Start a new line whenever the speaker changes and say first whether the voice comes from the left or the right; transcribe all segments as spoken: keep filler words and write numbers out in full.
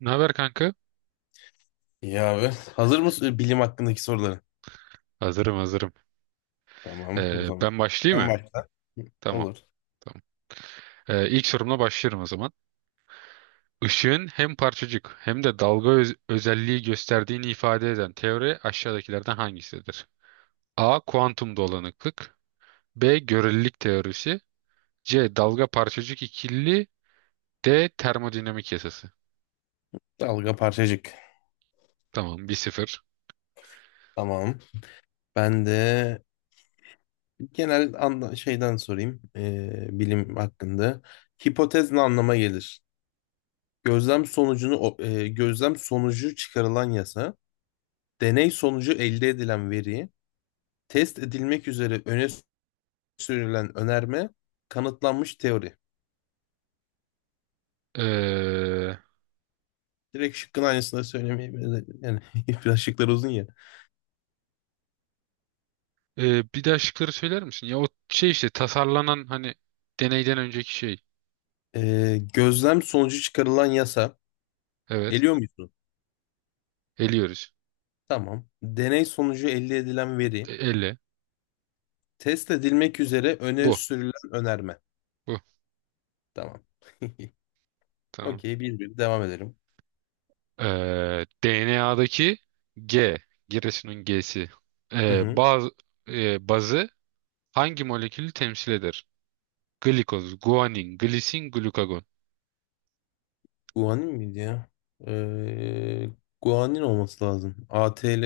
right: Ne haber kanka?
left: İyi abi. Hazır mısın e, bilim hakkındaki soruları?
right: Hazırım hazırım.
left: Tamam o
right: Ee,
left: zaman.
right: ben başlayayım
left: Sen
right: mı?
left: başla.
right: Tamam
left: Olur.
right: tamam. Ee, ilk sorumla başlıyorum o zaman. Işığın hem parçacık hem de dalga öz- özelliği gösterdiğini ifade eden teori aşağıdakilerden hangisidir? A. Kuantum dolanıklık, B. Görelilik teorisi, C. Dalga parçacık ikili, D. Termodinamik yasası.
left: Dalga parçacık.
right: Tamam, bir sıfır.
left: Tamam. Ben de genel anla şeyden sorayım. Ee, bilim hakkında. Hipotez ne anlama gelir? Gözlem sonucunu o- e, gözlem sonucu çıkarılan yasa, deney sonucu elde edilen veri, test edilmek üzere öne sürülen önerme, kanıtlanmış teori.
right: Ee,
left: Direkt şıkkın aynısını söylemeye yani, biraz şıklar uzun ya.
right: e, Bir daha şıkları söyler misin? Ya o şey işte tasarlanan hani deneyden önceki şey.
left: Ee, gözlem sonucu çıkarılan yasa.
right: Evet.
left: Eliyor musun?
right: Eliyoruz.
left: Tamam. Deney sonucu elde edilen veri.
right: E, elle.
left: Test edilmek üzere öne
right: Bu.
left: sürülen önerme.
right: Bu.
left: Tamam.
right: Tamam.
left: Okey, bir bir devam edelim.
right: Ee, D N A'daki G, Giresun'un G'si.
left: Hı
right: Ee,
left: hı.
right: baz, e, bazı hangi molekülü temsil eder? Glikoz, guanin, glisin, glukagon.
left: Guanin miydi ya? Ee, Guanin olması lazım. A ATL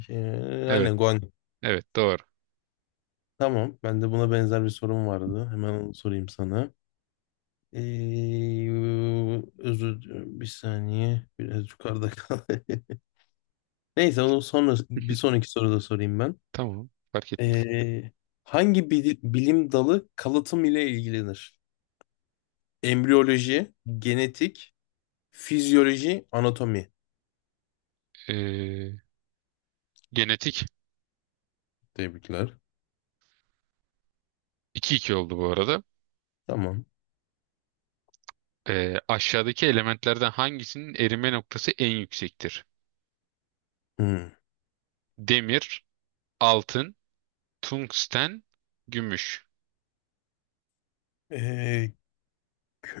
left: şey,
right: Evet.
left: aynen guanin.
right: Evet doğru.
left: Tamam. Ben de buna benzer bir sorum vardı. Hemen onu sorayım sana. Ee, Özür, bir saniye. Biraz yukarıda kal. Neyse, onu sonra bir sonraki soruda sorayım ben.
right: Tamam. Fark etmez.
left: Ee, Hangi bili- bilim dalı kalıtım ile ilgilenir? Embriyoloji, genetik, fizyoloji, anatomi.
right: Ee, genetik.
left: Tebrikler.
right: iki iki oldu bu arada.
left: Tamam.
right: Ee, aşağıdaki elementlerden hangisinin erime noktası en yüksektir?
left: Hmm.
right: Demir, altın, tungsten, gümüş.
left: Ee,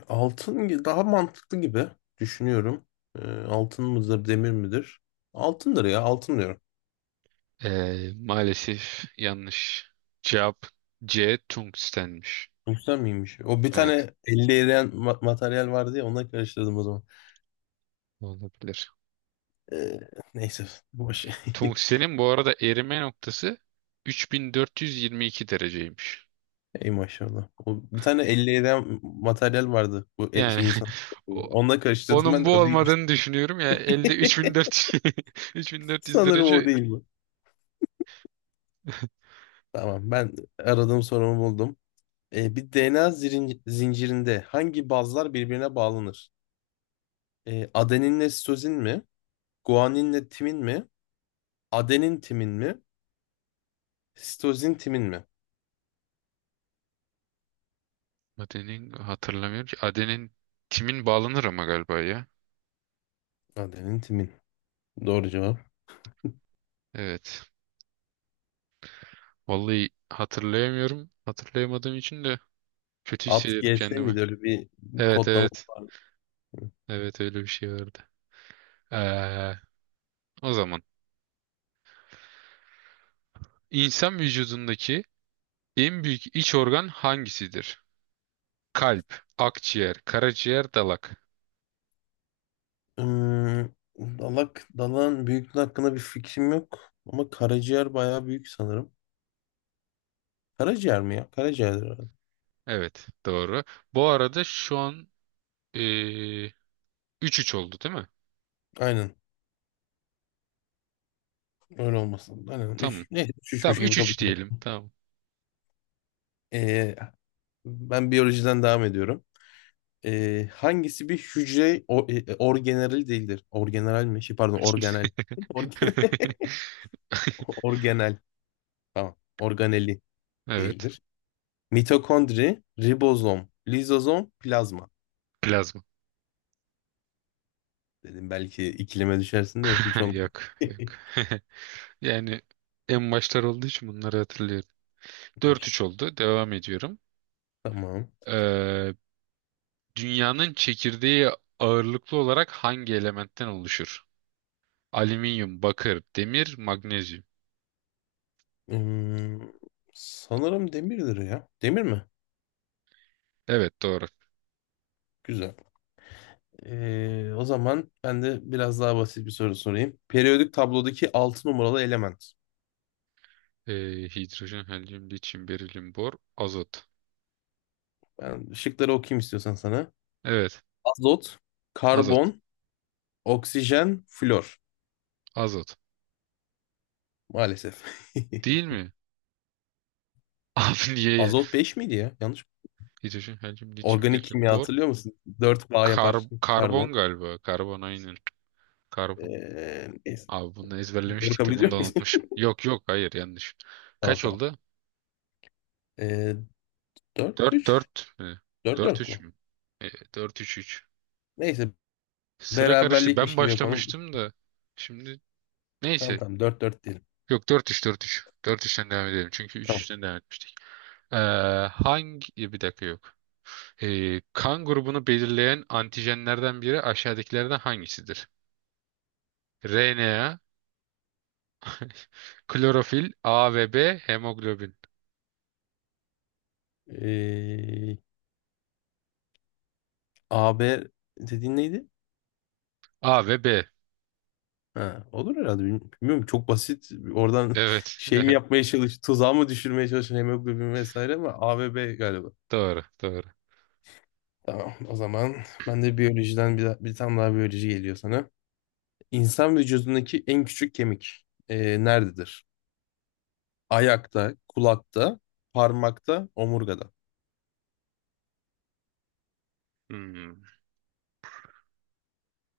left: Altın gi- daha mantıklı gibi düşünüyorum. Ee, altın mıdır, demir midir? Altındır ya, altın diyorum.
right: Ee, maalesef yanlış. Cevap C. Tungstenmiş.
left: Güzel miymiş? O bir
right: Evet,
left: tane elli eriyen ma- materyal vardı ya, ona karıştırdım o zaman.
right: olabilir.
left: Ee, Neyse, boş.
right: Tungstenin bu arada erime noktası üç bin dört yüz yirmi iki dereceymiş.
left: Ey maşallah. O, bir tane elli eden materyal vardı bu e-
right: Yani
left: şey insan.
right: o-
left: Onunla karıştırdım
right: onun
left: ben de,
right: bu
left: o değilmiş.
right: olmadığını düşünüyorum ya elde üç bin dört yüz üç bin dört yüz
left: Sanırım o
right: derece.
left: değil bu. Tamam, ben aradığım sorumu buldum. E, bir D N A zirin- zincirinde hangi bazlar birbirine bağlanır? E, adeninle sitozin mi? Guaninle timin mi? Adenin timin mi? Sitozin timin mi?
right: Adenin hatırlamıyorum ki. Adenin timin bağlanır ama galiba ya.
left: Adenin timin. Doğru cevap.
right: Evet. Vallahi hatırlayamıyorum. Hatırlayamadığım için de kötü
left: At
right: hissediyorum
left: gelse
right: kendimi.
left: miydi öyle bir
right: Evet
left: kodlama?
right: evet. Evet, öyle bir şey vardı. Ee, O zaman insan vücudundaki en büyük iç organ hangisidir? Kalp, akciğer, karaciğer, dalak.
left: Ee, Dalak, dalağın büyüklüğü hakkında bir fikrim yok. Ama karaciğer bayağı büyük sanırım. Karaciğer mi ya? Karaciğerdir herhalde.
right: Evet doğru. Bu arada şu an ee, üç 3 oldu değil mi?
left: Aynen. Öyle olmasın. Aynen.
right: Tamam.
left: Üç, neyse üç, üçmüş
right: Tamam,
left: gibi
right: üç
left: kabul
right: üç
left: edelim.
right: diyelim. Tamam.
left: Ee, Ben biyolojiden devam ediyorum. Ee, hangisi bir hücre o, e, orgeneral değildir? Orgeneral mi? Şey, pardon, organel. Organel. Organel. Tamam. Organeli
right: Evet.
left: değildir. Mitokondri, ribozom, lizozom, plazma.
right: Plazma.
left: Dedim belki ikileme düşersin de hiç olmadı.
right: Yok yok. Yani en başlar olduğu için bunları hatırlıyorum. Dört
left: Baş-
right: üç oldu. Devam ediyorum.
left: Tamam.
right: Ee, Dünyanın çekirdeği ağırlıklı olarak hangi elementten oluşur? Alüminyum, bakır, demir, magnezyum.
left: Hmm, sanırım demirdir ya. Demir mi?
right: Evet doğru.
left: Güzel. Ee, o zaman ben de biraz daha basit bir soru sorayım. Periyodik tablodaki altı numaralı element.
right: Ee, hidrojen, helyum, lityum, berilyum, bor, azot.
left: Ben şıkları okuyayım istiyorsan sana.
right: Evet,
left: Azot,
right: azot.
left: karbon, oksijen, flor.
right: Azot.
left: Maalesef.
right: Değil mi? Abi niye ya?
left: Azot beş miydi ya? Yanlış.
right: Hidrojen, helyum, lityum,
left: Organik
right: berilyum,
left: kimya
right: bor.
left: hatırlıyor musun? Dört bağ
right: Kar-
left: yapar karbon.
right: karbon galiba. Karbon aynen. Karbon.
left: Ee, neyse.
right: Abi bunu
left: Doğru
right: ezberlemiştik
left: kabul
right: de bunu
left: ediyor
right: da
left: muyuz?
right: unutmuşum. Yok yok, hayır yanlış.
left: Tamam,
right: Kaç
left: tamam.
right: oldu?
left: Ee, Dört
right: Dört,
left: üç,
right: dört, mi?
left: dört dört
right: dört üç
left: mü?
right: mü? Ee, dört üç.
left: Neyse,
right: Sıra karıştı.
left: beraberlikmiş
right: Ben
left: gibi yapalım.
right: başlamıştım da. Şimdi
left: Tamam,
right: neyse.
left: tamam, dört dört diyelim.
right: Yok, dört üç dört üç dört üçten devam edelim. Çünkü
left: Tamam.
right: üç üçten devam etmiştik. Ee, hangi... Bir dakika yok. Ee, kan grubunu belirleyen antijenlerden biri aşağıdakilerden hangisidir? R N A, klorofil, A ve B, hemoglobin.
left: Ee, A B dediğin neydi?
right: A ve B.
left: Ha, olur herhalde. Bilmiyorum, bilmiyorum, çok basit. Oradan
right: Evet.
left: şey mi
right: Evet.
left: yapmaya çalış, tuzağı mı düşürmeye çalışan hemoglobin vesaire, ama A ve B galiba.
right: Doğru. Doğru.
left: Tamam, o zaman ben de biyolojiden bir, bir tane daha biyoloji geliyor sana. İnsan vücudundaki en küçük kemik ee, nerededir? Ayakta, kulakta, parmakta, omurgada.
right: Hmm.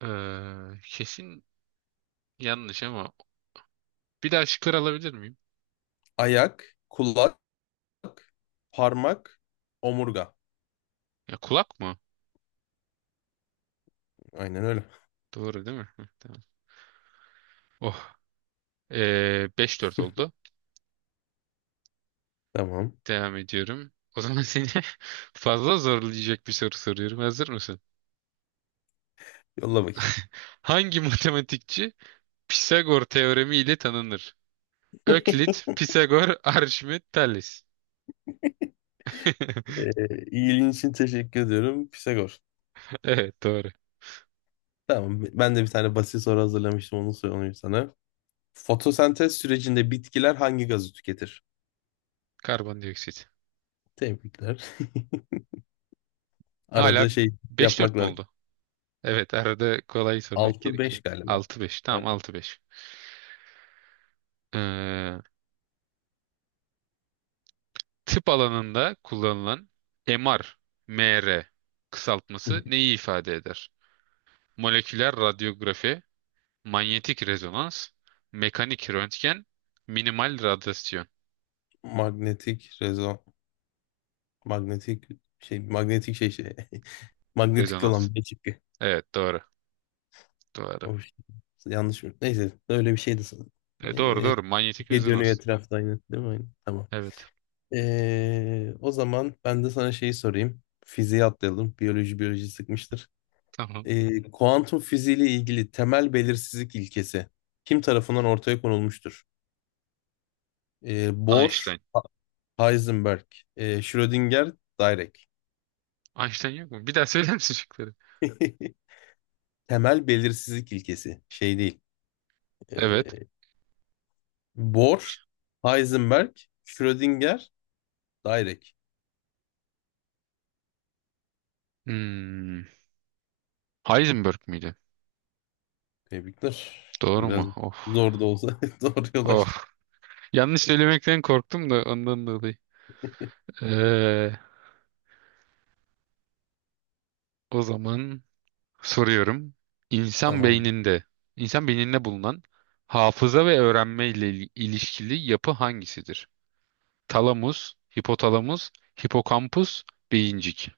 right: Ee, kesin yanlış ama bir daha şıklar alabilir miyim?
left: Ayak, kulak, parmak, omurga.
right: Ya kulak mı?
left: Aynen öyle.
right: Doğru değil mi? Hı, tamam. Oh. Ee, beş dört oldu.
left: Tamam.
right: Devam ediyorum. O zaman seni fazla zorlayacak bir soru soruyorum. Hazır mısın?
left: Yolla bakayım.
right: Hangi matematikçi Pisagor teoremi ile tanınır? Öklit, Pisagor, Arşimet, Thales.
left: Ee, ilgin için teşekkür ediyorum. Pisagor.
right: Evet doğru.
left: Tamam. Ben de bir tane basit soru hazırlamıştım. Onu sorayım sana. Fotosentez sürecinde bitkiler hangi gazı tüketir?
right: Karbondioksit.
left: Tebrikler.
right: Hala
left: Arada şey
right: beş
left: yapmak
right: dört mü
left: lazım.
right: oldu? Evet, arada kolay sormak
left: Altı
right: gerekiyor.
left: beş galiba.
right: Altı beş. Tamam,
left: Evet.
right: altı beş. Ee, Tıp alanında kullanılan MR, M R kısaltması neyi ifade eder? Moleküler radyografi, manyetik rezonans, mekanik röntgen, minimal radyasyon
left: Magnetik rezon. Magnetik şey. Magnetik şey şey. Magnetikli
right: rezonans.
left: olan bir çıktı.
right: Evet doğru. Doğru.
left: O şey. Yanlış mı? Neyse. Öyle bir şeydi sanırım.
right: E, doğru
left: Ee,
right: doğru. Manyetik
left: Şey dönüyor
right: rezonans.
left: etrafta aynı. Değil mi? Aynen. Tamam.
right: Evet.
left: Ee, o zaman ben de sana şeyi sorayım. Fiziğe atlayalım. Biyoloji biyoloji sıkmıştır.
right: Tamam.
left: Ee, kuantum fiziği ile ilgili temel belirsizlik ilkesi kim tarafından ortaya konulmuştur? Ee, Bohr,
right: Einstein.
left: Ha- Heisenberg, ee, Schrödinger, Dirac.
right: Einstein yok mu? Bir daha söyler misin şıkları?
left: Temel belirsizlik ilkesi şey değil.
right: Evet.
left: Ee, Bohr, Heisenberg, Schrödinger, Dirac.
right: Hmm. Heisenberg miydi?
left: Tebrikler.
right: Doğru
left: Biraz
right: mu? Of.
left: zor da olsa doğru yol açtık.
right: Of. Yanlış söylemekten korktum da ondan dolayı. Ee, o zaman soruyorum. İnsan
left: Tamam.
right: beyninde, insan beyninde bulunan hafıza ve öğrenme ile il- ilişkili yapı hangisidir? Talamus, hipotalamus, hipokampus, beyincik.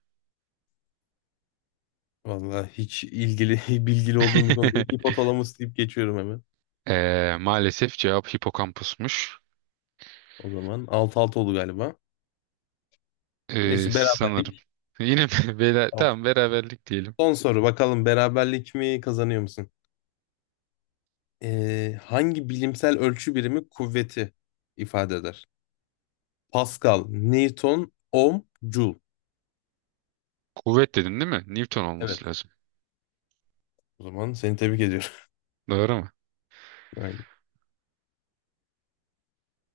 left: Vallahi hiç ilgili bilgili olduğum bir konu değil. Hipotalamus deyip geçiyorum hemen.
right: Ee, maalesef cevap hipokampusmuş.
left: O zaman altı altı oldu galiba.
right: Ee,
left: Neyse,
right: sanırım.
left: beraberlik.
right: Yine mi? Bela-
left: Tamam.
right: Tamam, beraberlik diyelim.
left: Son soru, bakalım beraberlik mi kazanıyor musun? Ee, hangi bilimsel ölçü birimi kuvveti ifade eder? Pascal, Newton, ohm, joule.
right: Kuvvet dedin değil mi? Newton
left: Evet.
right: olması lazım.
left: O zaman seni tebrik ediyorum.
right: Doğru mu?
left: Aynen.